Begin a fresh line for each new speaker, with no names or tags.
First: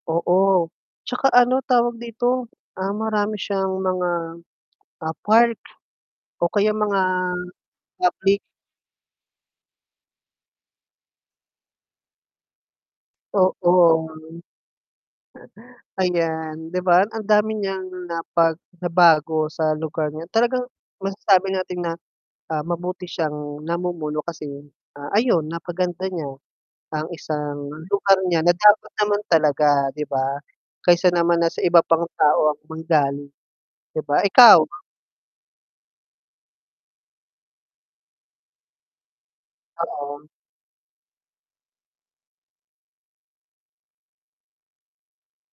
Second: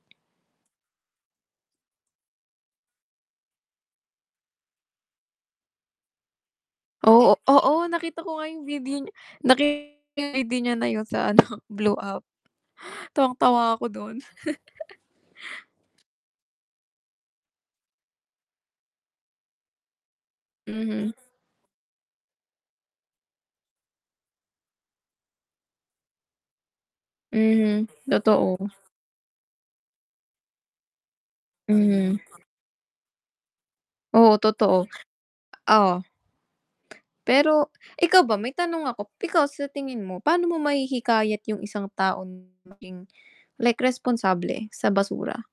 Oo, 'tsaka ano tawag dito, ah, marami siyang mga, ah, park o kaya mga
Oo oo nakita ko
public.
nga yung video nakita ko yung ID niya na yun sa ano blue app. Tawang-tawa ako
Oo, yun.
dun.
Ayan, 'di ba ang dami niyang napag nabago sa lugar niya. Talagang
Mhm.
masasabi natin na, ah, mabuti siyang namumuno kasi, ah, ayun napaganda niya ang isang
Mhm,
lugar niya na
totoo.
dapat naman talaga, 'di ba? Kaysa naman na sa iba pang
Mhm.
tao ang manggaling, 'di ba.
Oo,
Ikaw?
totoo, oh? Pero ikaw ba may tanong ako, ikaw sa tingin mo,
Oo.
paano mo mahihikayat yung isang taong maging like responsable sa basura?